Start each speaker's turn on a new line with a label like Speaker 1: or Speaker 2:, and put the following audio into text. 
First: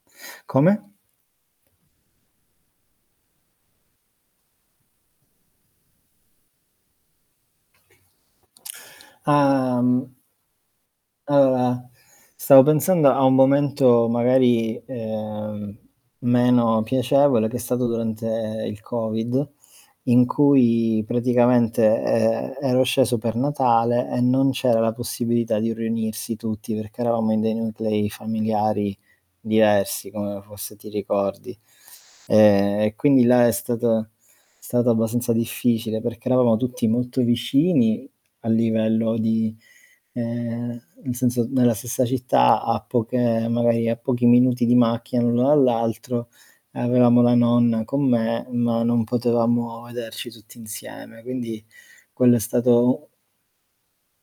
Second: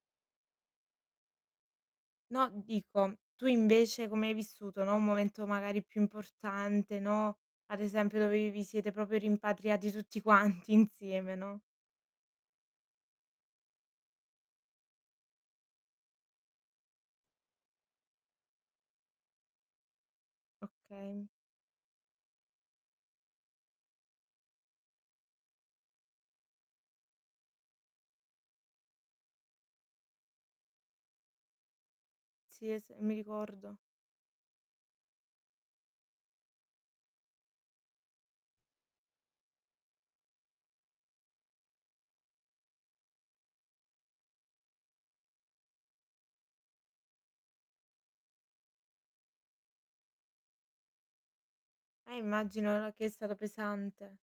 Speaker 1: Come?
Speaker 2: No dico, tu invece come hai vissuto, no, un momento magari più importante, no. Ad esempio dove vi siete proprio
Speaker 1: Ah,
Speaker 2: rimpatriati
Speaker 1: mhmm
Speaker 2: tutti quanti insieme, no?
Speaker 1: Uhm, stavo pensando a un momento magari, ehm, meno piacevole che è stato durante il Covid, in cui
Speaker 2: Okay.
Speaker 1: praticamente, ehm, ero sceso per Natale e non c'era la possibilità di riunirsi tutti perché eravamo in dei nuclei familiari diversi come fosse ti ricordi.
Speaker 2: Sì,
Speaker 1: Ehm,
Speaker 2: s
Speaker 1: e
Speaker 2: mi
Speaker 1: quindi là è
Speaker 2: ricordo.
Speaker 1: stato è stato abbastanza difficile perché eravamo tutti molto vicini a livello di, ehm, nel senso, nella stessa città a poche magari a pochi minuti di macchina l'uno dall'altro e avevamo la nonna con me, ma non potevamo vederci tutti insieme, quindi
Speaker 2: Eh,
Speaker 1: quello è
Speaker 2: immagino, no, che è
Speaker 1: stato
Speaker 2: stato pesante.